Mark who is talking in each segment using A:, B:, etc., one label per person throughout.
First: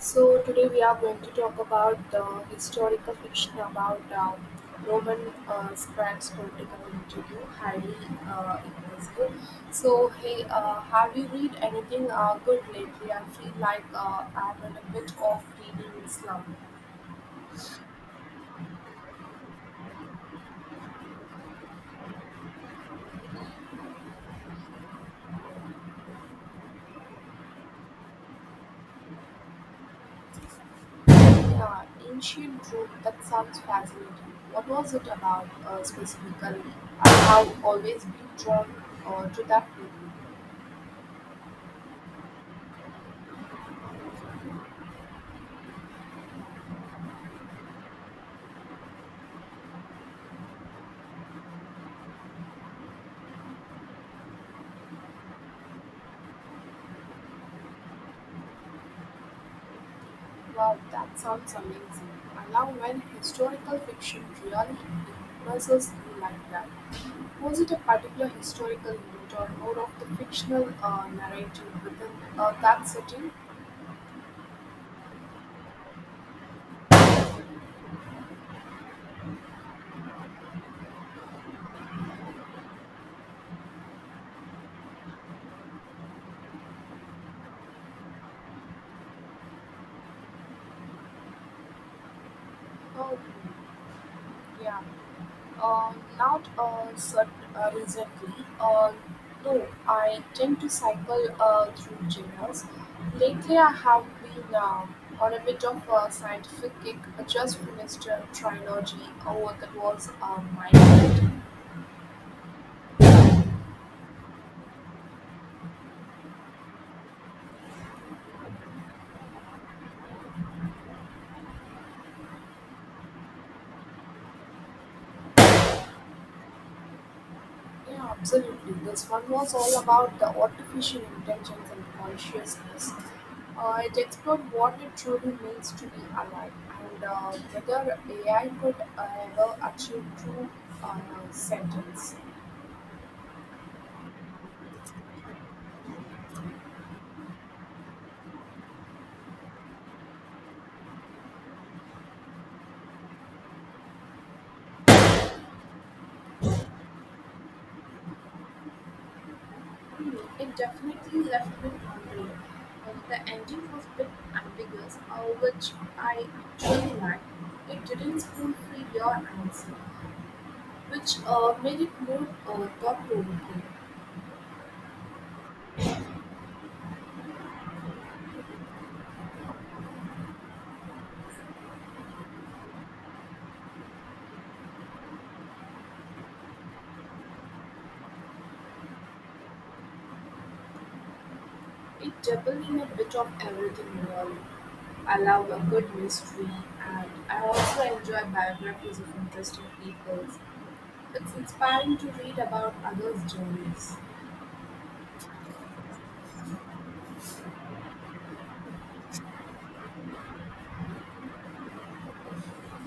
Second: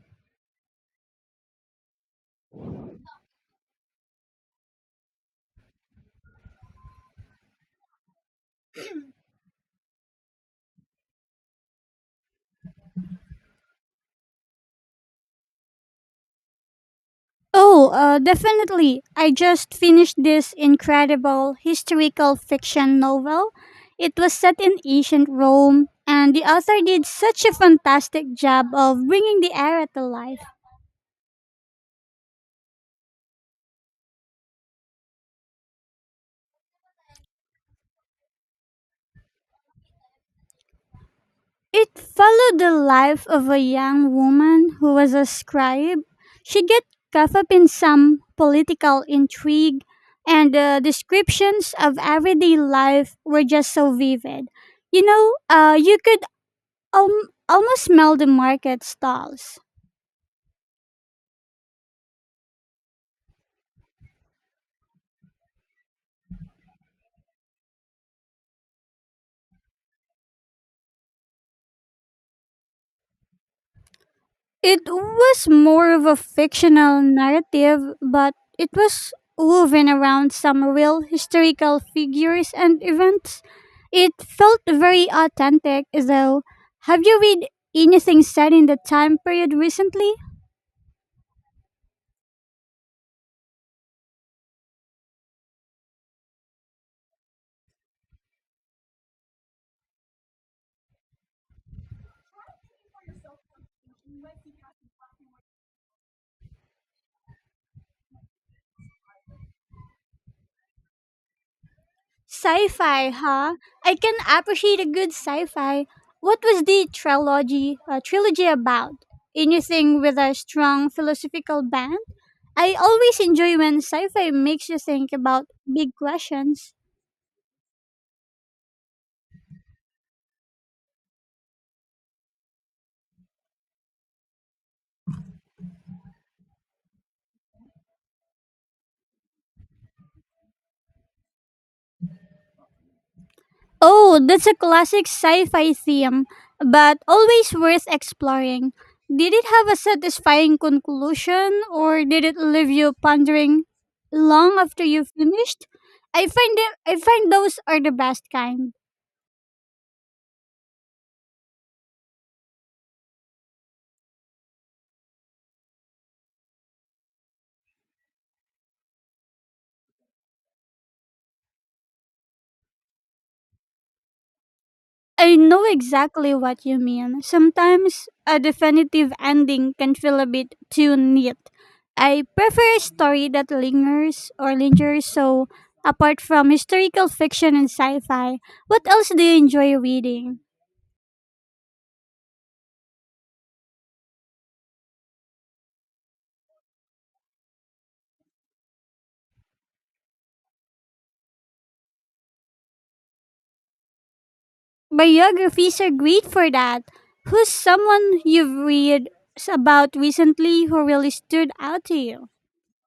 A: So today we are going to talk about the historical fiction about Roman scribes' political interview, highly impressive. So hey, have you read anything good lately? I feel like I'm in a bit of reading Islam.
B: Oh, definitely. I just finished this incredible historical fiction novel. It was set in ancient Rome, and the author did such a fantastic job of bringing the era to life.
A: Yeah, ancient Rome. That sounds fascinating. What was it about specifically? I have always been drawn to that period.
B: It followed the life of a young woman who was a scribe. She got caught up in some political intrigue, and the descriptions of everyday life were just so vivid. You could almost smell the market stalls.
A: Wow, that sounds amazing. I love when historical fiction really immerses you like that. Was it a particular historical event or more of the fictional narrative within that setting?
B: It was more of a fictional narrative, but it was woven around some real historical figures and events. It felt very authentic, though. Have you read anything set in the time period recently?
A: Oh, yeah. Not cert- Recently. Uh, no, I tend to cycle through genres. Lately, I have been on a bit of a scientific kick. I just finished a trilogy. Oh, that was mind.
B: Sci fi, huh? I can appreciate a good sci fi. What was the trilogy, trilogy about? Anything with a strong philosophical bent? I always enjoy when sci-fi makes you think about big questions.
A: Yeah, absolutely. This one was all about the artificial intelligence and consciousness. It explored what it truly means to be alive and whether AI could ever achieve true uh, sentence.
B: Oh, that's a classic sci-fi theme, but always worth exploring. Did it have a satisfying conclusion or did it leave you pondering long after you finished? I find those are the best kind.
A: Hmm, it definitely left me wondering. The ending was a bit ambiguous, which I actually liked. It didn't spoon feed your answer, which made it more thought provoking.
B: I know exactly what you mean. Sometimes a definitive ending can feel a bit too neat. I prefer a story that lingers or lingers, so apart from historical fiction and sci fi, what else do you enjoy reading?
A: It dabbled in a bit of everything really. I love a good mystery, and I also enjoy biographies of interesting people. It's inspiring to read about others' journeys.
B: Biographies are great for that. Who's someone you've read about recently who really stood out to you?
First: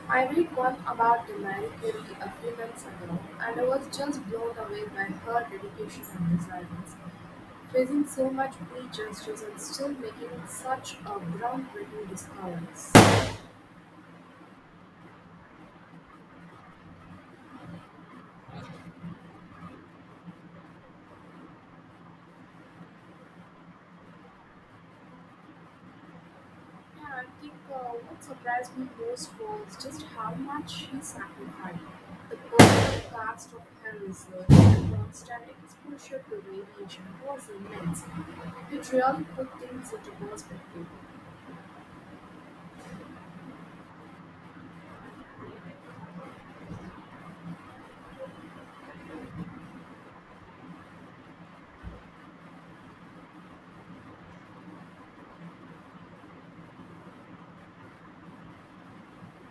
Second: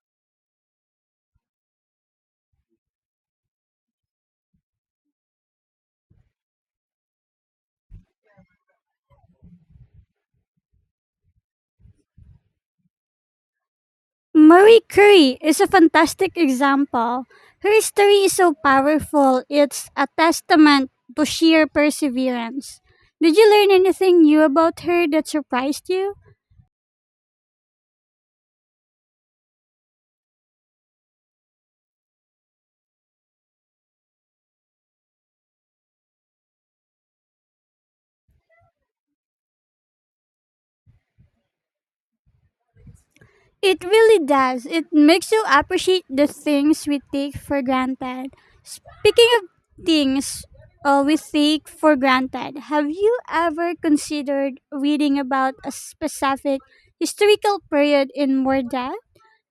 A: I read one about the Marie Curie a few months ago, and I was just blown away by her dedication and resilience, facing so much prejudice and still making such a groundbreaking discoveries.
B: Marie Curie is a fantastic example. Her story is so powerful, it's a testament to sheer perseverance. Did you learn anything new about her that surprised you?
A: Yeah, I think what surprised me most was just how much he sacrificed. The personal cost of her research and constant exposure to radiation was immense. It really put things into perspective.
B: It really does. It makes you appreciate the things we take for granted. Speaking of things we take for granted, have you ever considered reading about a specific historical period in more depth?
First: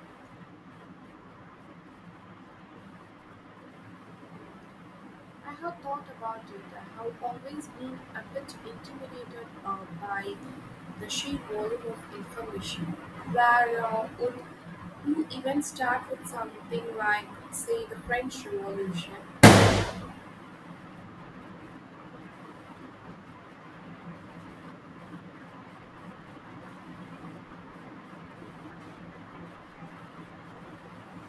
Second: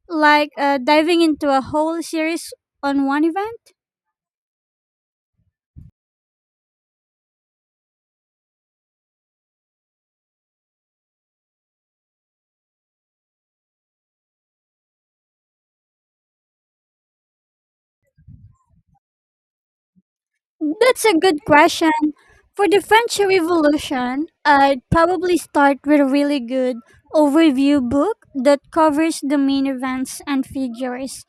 B: Like diving into a whole series on one event?
A: I have thought about it. I have always been a bit intimidated by the sheer volume of information. Where would you even start with something like, say, the French Revolution?
B: That's a good question. For the French Revolution, I'd probably start with a really good overview book that covers the main events and figures.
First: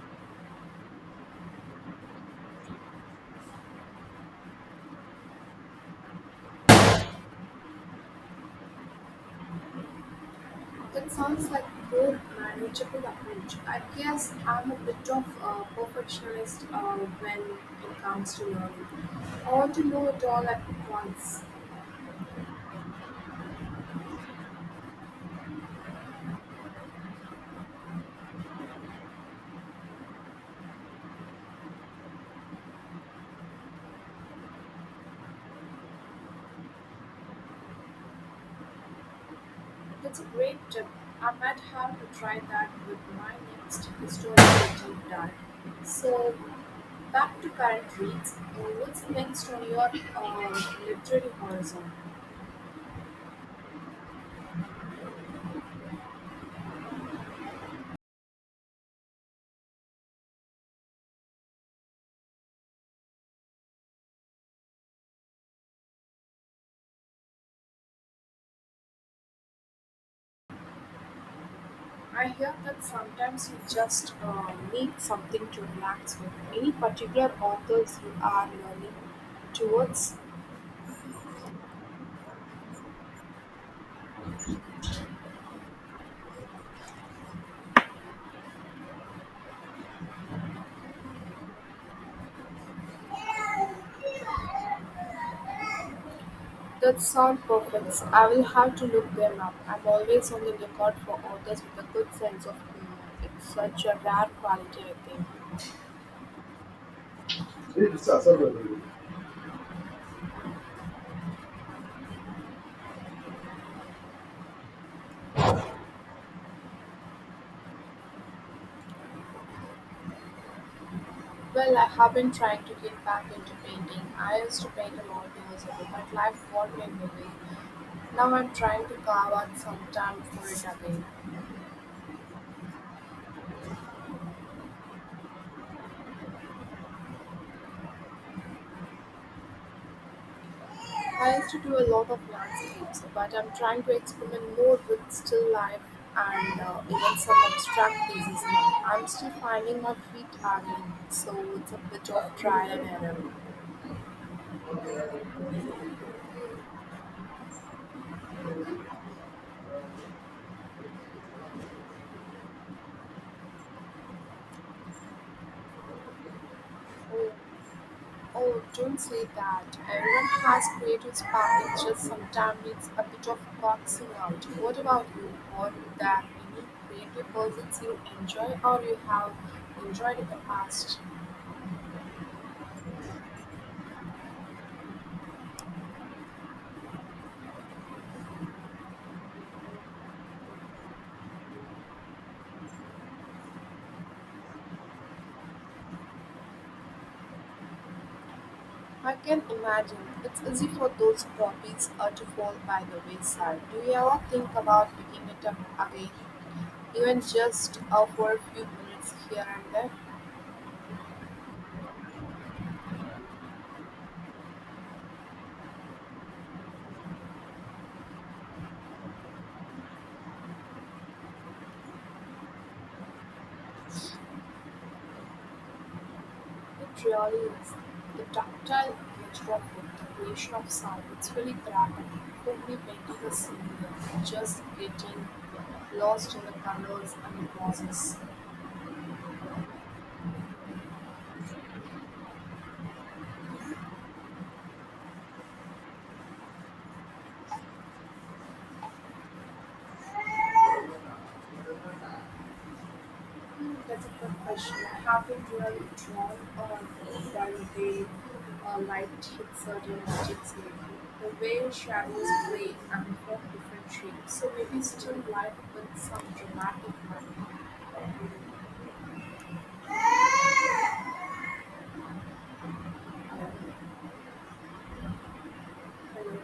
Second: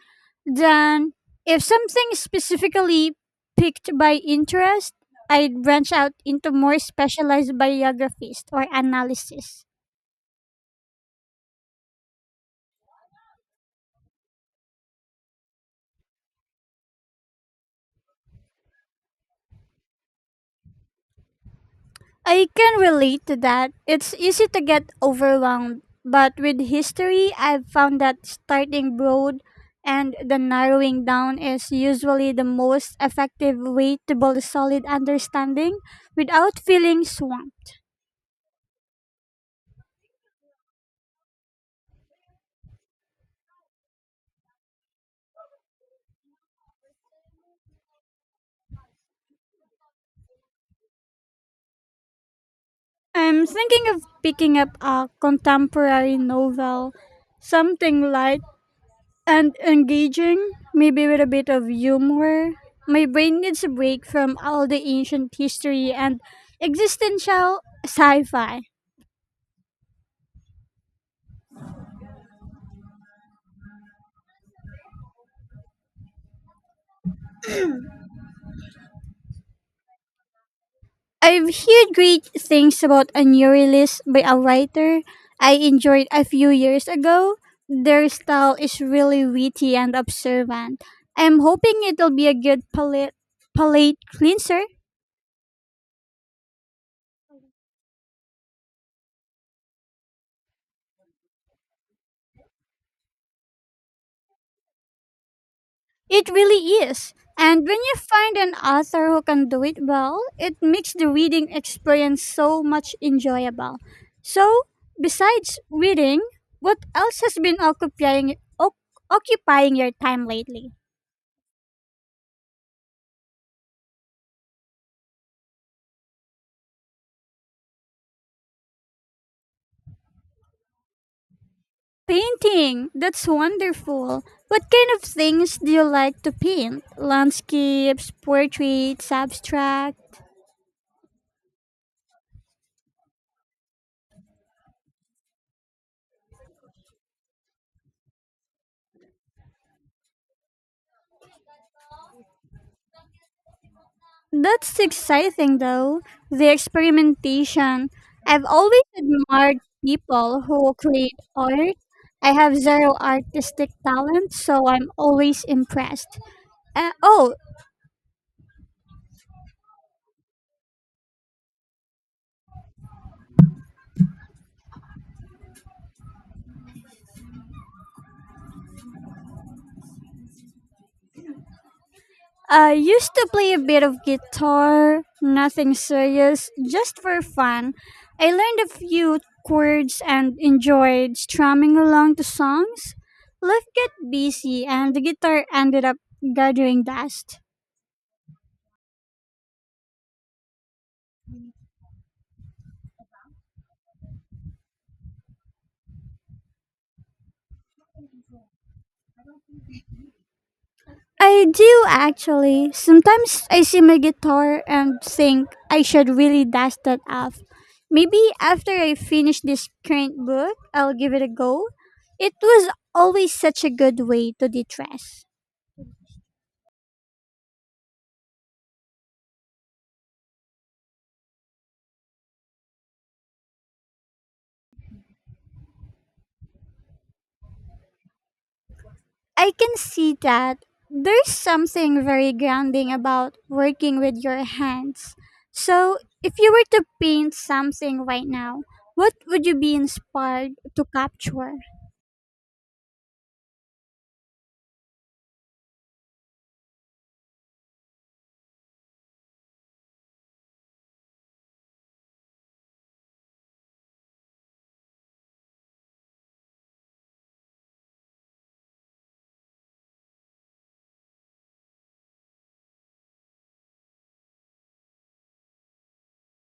B: Then, if something is specifically picked by interest, I'd branch out into more specialized biographies or analysis.
A: That sounds like a more manageable approach. I guess I'm a bit of a perfectionist when it comes to learning. I want to know it all at once.
B: I can relate to that. It's easy to get overwhelmed, but with history, I've found that starting broad and the narrowing down is usually the most effective way to build a solid understanding without feeling swamped.
A: That's a great tip. I might have to try that with my next historical deep dive. So, back to current reads. What's next on your literary horizon?
B: I'm thinking of picking up a contemporary novel, something light and engaging, maybe with a bit of humor. My brain needs a break from all the ancient history and existential sci fi.
A: I hear that sometimes you just need something to relax with. Any particular authors you are learning towards
B: I've heard great things about a new release by a writer I enjoyed a few years ago. Their style is really witty and observant. I'm hoping it'll be a good palate cleanser.
A: that sound perfect. I'll have to look them up. I'm always on the lookout for authors with a good sense of humor. It's such a rare quality, I
B: It really is. And when you find an
A: think.
B: author who can do it well, it makes the reading experience so much enjoyable. So, besides reading, what else has been occupying your time lately?
A: Well, I have been trying to get back into painting. I used to paint a lot years ago, but life got in the way. Now I'm trying to carve out some time for it again.
B: Painting. That's wonderful. What kind of things do you like to paint? Landscapes, portraits, abstract?
A: I used to do a lot of landscapes, but I'm trying to experiment more with still life and even some abstract pieces now. I'm still finding my feet again, so it's a bit of trial and error.
B: That's exciting though, the experimentation. I've always admired people who create art. I have zero artistic talent, so I'm always impressed. Uh,
A: Oh,
B: oh,
A: oh, don't say that. Everyone has creative spark, it's just sometimes it's a bit of boxing out. What about you? Are there any creative projects you enjoy or you have enjoyed in the past?
B: I used to play a bit of guitar, nothing serious, just for fun. I learned a few chords and enjoyed strumming along to songs. Life got busy, and the guitar ended up gathering dust.
A: I can imagine. It's easy for those copies to fall by the wayside. Do you ever think about picking it up again, even just for a few minutes here and there?
B: I do actually. Sometimes I see my guitar and think I should really dust that off. Maybe after I finish this current book, I'll give it a go. It was always such a good way to de-stress.
A: It really is. The tactile nature of it, the creation of sound, it's really therapeutic. For me, painting is similar, just getting lost in the colors and the process.
B: I can see that there's something very grounding about working with your hands. So, if you were to paint something right now, what would you be inspired to capture?
A: Hmm, that's a good question. Have you really drawn or done the light hit certain objects lately? The way shadows play and form different shapes. So maybe still light with some dramatic manner. Uh,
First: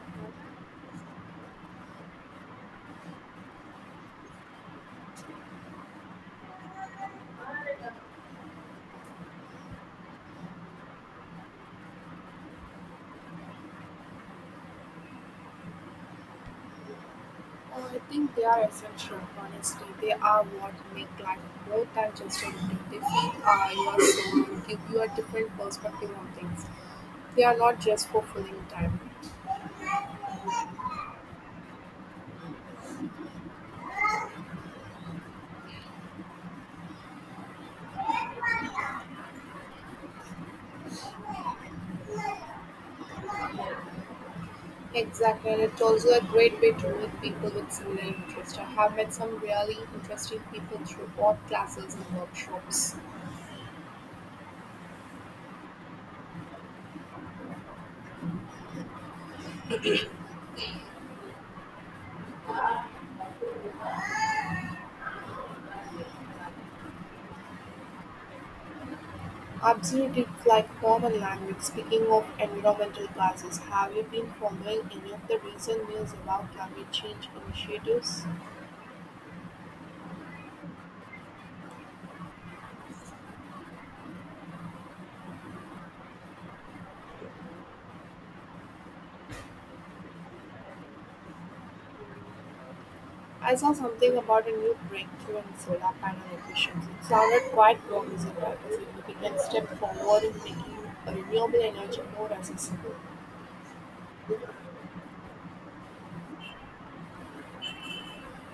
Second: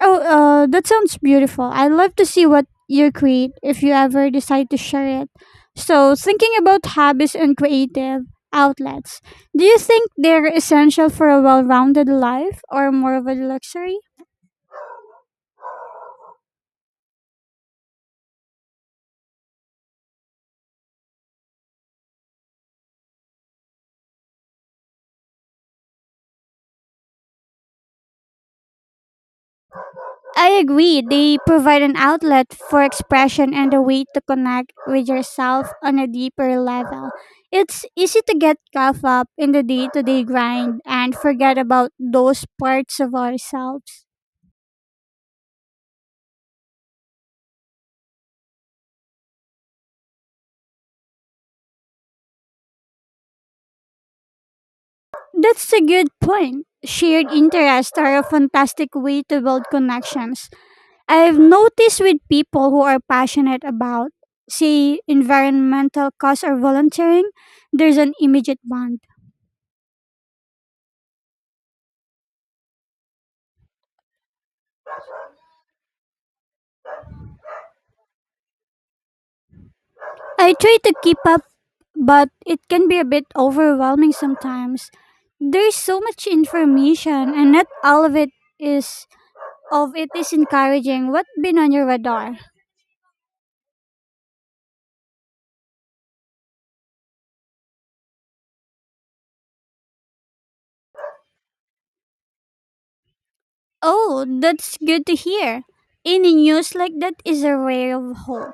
B: Oh, that sounds beautiful. I'd love to see what you create if you ever decide to share it. So, thinking about hobbies and creative outlets, do you think they're essential for a well rounded life or more of a luxury?
A: I think they are essential, honestly. They are what make life more than just a routine. They feed your soul and give you a different perspective on things. They are not just for filling time.
B: I agree. They provide an outlet for expression and a way to connect with yourself on a deeper level. It's easy to get caught up in the day to day grind and forget about those parts of ourselves.
A: Exactly, and it's also a great way to meet people with similar interests. I have met some really interesting people through art classes and workshops.
B: That's a good point. Shared interests are a fantastic way to build connections. I've noticed with people who are passionate about, say, environmental cause or volunteering, there's an immediate bond.
A: Absolutely, it's like common language. Speaking of environmental classes, have you been following any of the recent news about climate change initiatives?
B: I try to keep up, but it can be a bit overwhelming sometimes. There's so much information, and not all of it is encouraging. What's been on your radar?
A: I saw something about a new breakthrough in solar panel emissions. It sounded quite promising, like a significant step forward in making renewable energy more accessible.
B: Oh, that's good to hear. Any news like that is a ray of hope.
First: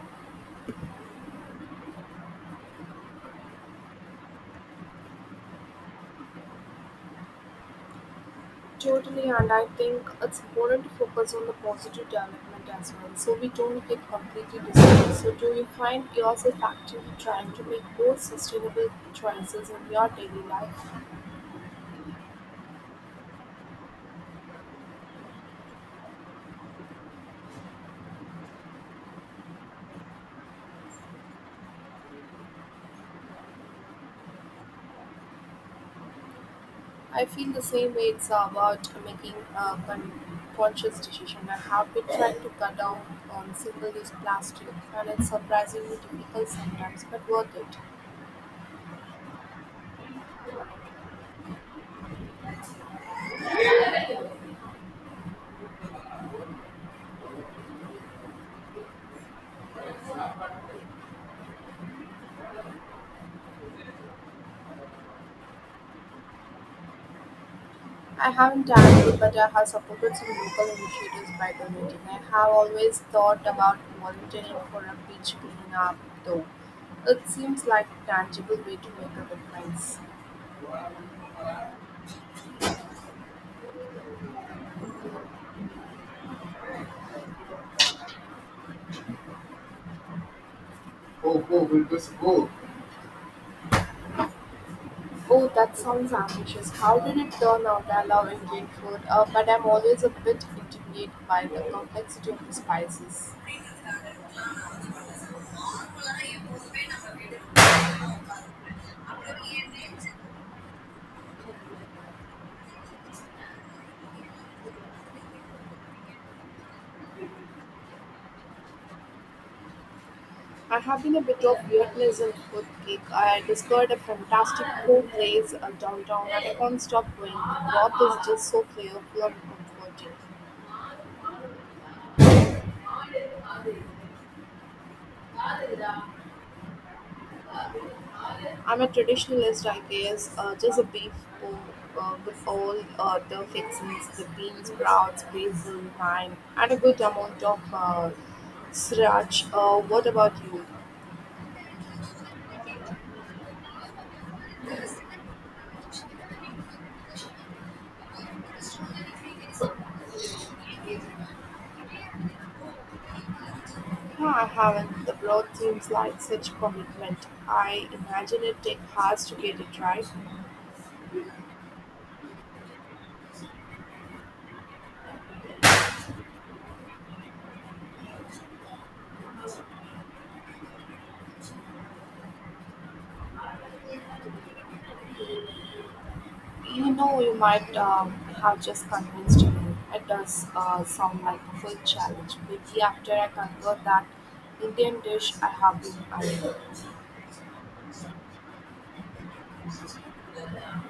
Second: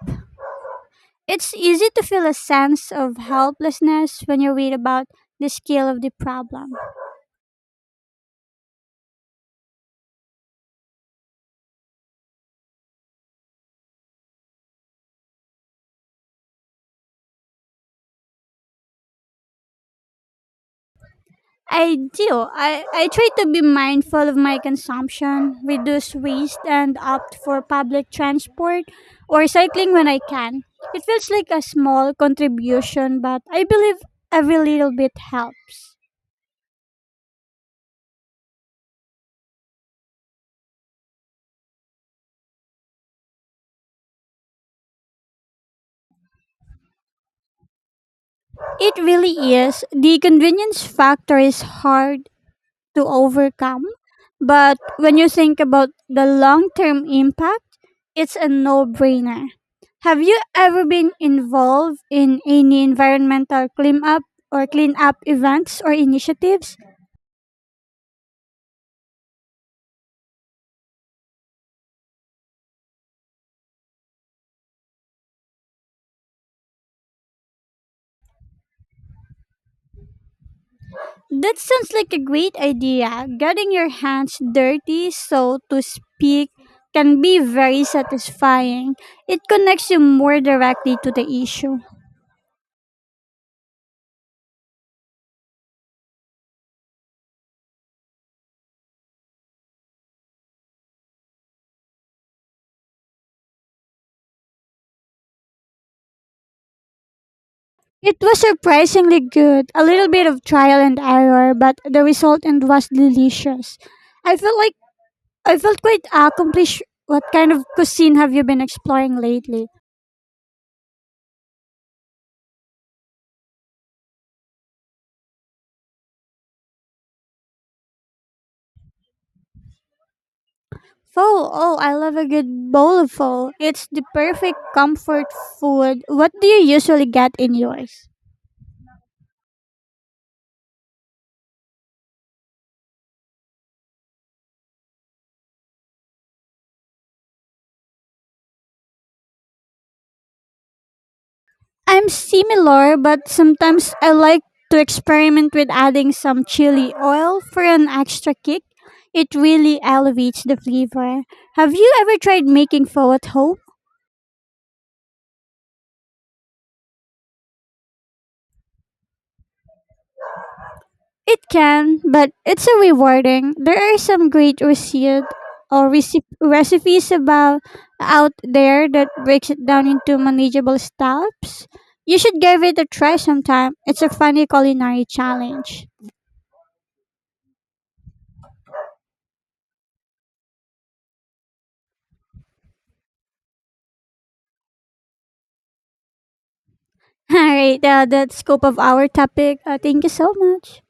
B: It's easy to feel a sense of helplessness when you read about the scale of the problem.
A: Totally, and I think it's important to focus on the positive development as well, so we don't get completely discouraged. So, do you find yourself actively trying to make more sustainable choices in your daily life?
B: I do. I try to be mindful of my consumption, reduce waste, and opt for public transport or cycling when I can. It feels like a small contribution, but I believe every little bit helps.
A: I feel the same way. It's about making a conscious decision. I have been trying to cut down on single-use plastic, and it's surprisingly difficult sometimes, but worth it.
B: It really is. The convenience factor is hard to overcome. But when you think about the long term impact, it's a no brainer. Have you ever been involved in any environmental cleanup or cleanup events or initiatives?
A: I haven't done it, but I have supported some local initiatives by donating. I have always thought about volunteering for a beach cleanup, though. It seems like a tangible way to make a difference.
B: That sounds like a great idea. Getting your hands dirty, so to speak, can be very satisfying. It connects you more directly to the
A: Oh, oh,
B: issue.
A: will this go? Oh, that sounds ambitious. How did it turn out? I love Indian food, but I'm always a bit intimidated by the complexity of the spices.
B: It was surprisingly good. A little bit of trial and error, but the result and was delicious. I felt like I felt quite accomplished. What kind of cuisine have you been exploring lately?
A: I have been a bit of Vietnamese food geek. I discovered a fantastic food place downtown and I can't stop going. The broth is just so flavorful and comforting.
B: Pho. Oh, I love a good bowl of pho. It's the perfect comfort food. What do you usually get in yours?
A: I'm a traditionalist, I guess, just a beef bowl with all the fixings, the beans, sprouts, basil, thyme, and a good amount of sriracha. What about you?
B: I'm similar, but sometimes I like to experiment with adding some chili oil for an extra kick. It really elevates the flavor. Have you ever tried making pho at home?
A: No, I haven't. The broth seems like such commitment. I imagine it takes hours to get it right.
B: It can, but it's a rewarding. There are some great recipes about out there that breaks it down into manageable steps. You should give it a try sometime. It's a funny culinary challenge.
A: You know, you might have just convinced me. It does sound like a full challenge. Maybe after I convert that Indian dish I have been eyeing.
B: All right, that scope of our topic. Thank you so much.